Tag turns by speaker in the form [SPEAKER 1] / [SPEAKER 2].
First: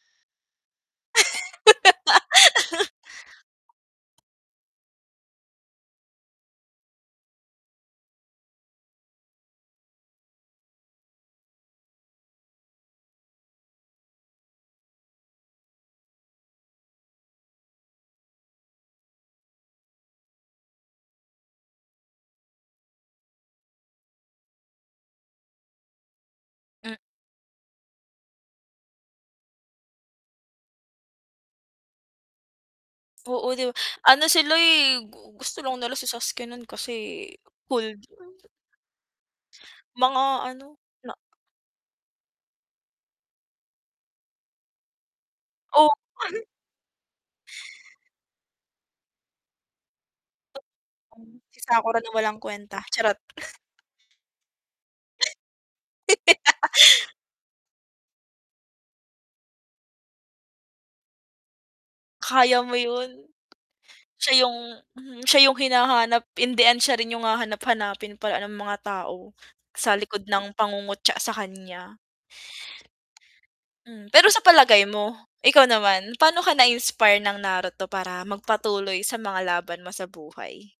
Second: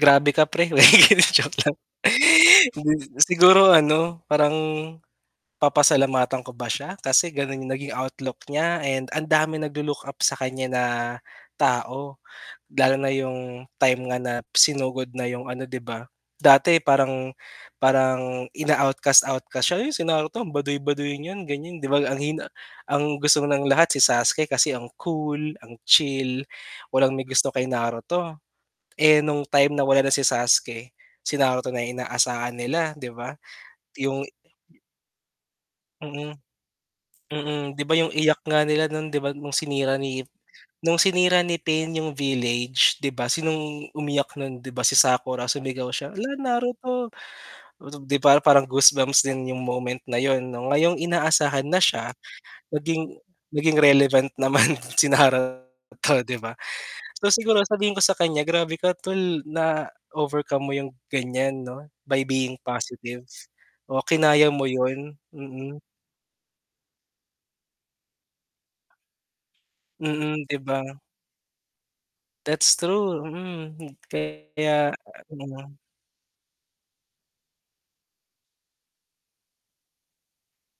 [SPEAKER 1] Grabe ka 'pre, joke lang. Siguro ano, parang papasalamatan ko ba siya kasi gano'n yung naging outlook niya and ang daming naglo-look up sa kanya na tao. Lalo na yung time nga na sinugod na 'yong ano, 'di ba? Dati parang parang ina-outcast-outcast siya. "Yun si Naruto ang baduy-baduy niyan," ganyan, 'di ba? Ang hina ang gusto ng lahat si Sasuke kasi ang cool, ang chill,
[SPEAKER 2] M
[SPEAKER 1] walang may gusto kay Naruto. Eh, nung time na wala na si Sasuke, si Naruto na yung inaasahan nila, di ba?
[SPEAKER 2] Oo, di ba?
[SPEAKER 1] Yung
[SPEAKER 2] Ano sila, eh, gu gusto lang na si
[SPEAKER 1] Mm.
[SPEAKER 2] Sasuke nun kasi
[SPEAKER 1] Mm, di ba
[SPEAKER 2] cool
[SPEAKER 1] yung
[SPEAKER 2] daw.
[SPEAKER 1] iyak nga nila nun di ba nung sinira ni
[SPEAKER 2] Mga ano,
[SPEAKER 1] nung
[SPEAKER 2] na
[SPEAKER 1] sinira ni Pain yung village, di ba, sinong umiyak nun, di ba si Sakura sumigaw
[SPEAKER 2] Oo.
[SPEAKER 1] siya, "Hala, Naruto!" 'Di ba parang goosebumps din yung moment na yun 'no. Ngayong
[SPEAKER 2] Hmm, si
[SPEAKER 1] inaasahan na
[SPEAKER 2] Sakura na
[SPEAKER 1] siya,
[SPEAKER 2] walang kuwenta,
[SPEAKER 1] naging
[SPEAKER 2] charot.
[SPEAKER 1] naging relevant naman si Naruto, di ba? So, siguro sabihin ko sa kanya, "Grabe ka 'tol, na-overcome mo yung ganyan 'no, by being
[SPEAKER 2] Kaya mo yun?
[SPEAKER 1] positive. Oh,
[SPEAKER 2] Siya
[SPEAKER 1] kinaya
[SPEAKER 2] yung
[SPEAKER 1] mo yun."
[SPEAKER 2] mhm, siya yung
[SPEAKER 1] Mm.
[SPEAKER 2] hinahanap in the end siya rin yung hahanap-hanapin pala ng mga tao. Sa likod
[SPEAKER 1] Mm,
[SPEAKER 2] ng
[SPEAKER 1] di ba?
[SPEAKER 2] pangungutya sa kanya.
[SPEAKER 1] That's true, mm,
[SPEAKER 2] Hmm, pero sa palagay
[SPEAKER 1] kaya
[SPEAKER 2] mo? Ikaw
[SPEAKER 1] mm.
[SPEAKER 2] naman, pano ka na-inspire ng Naruto para magpatuloy sa mga laban mo sa buhay?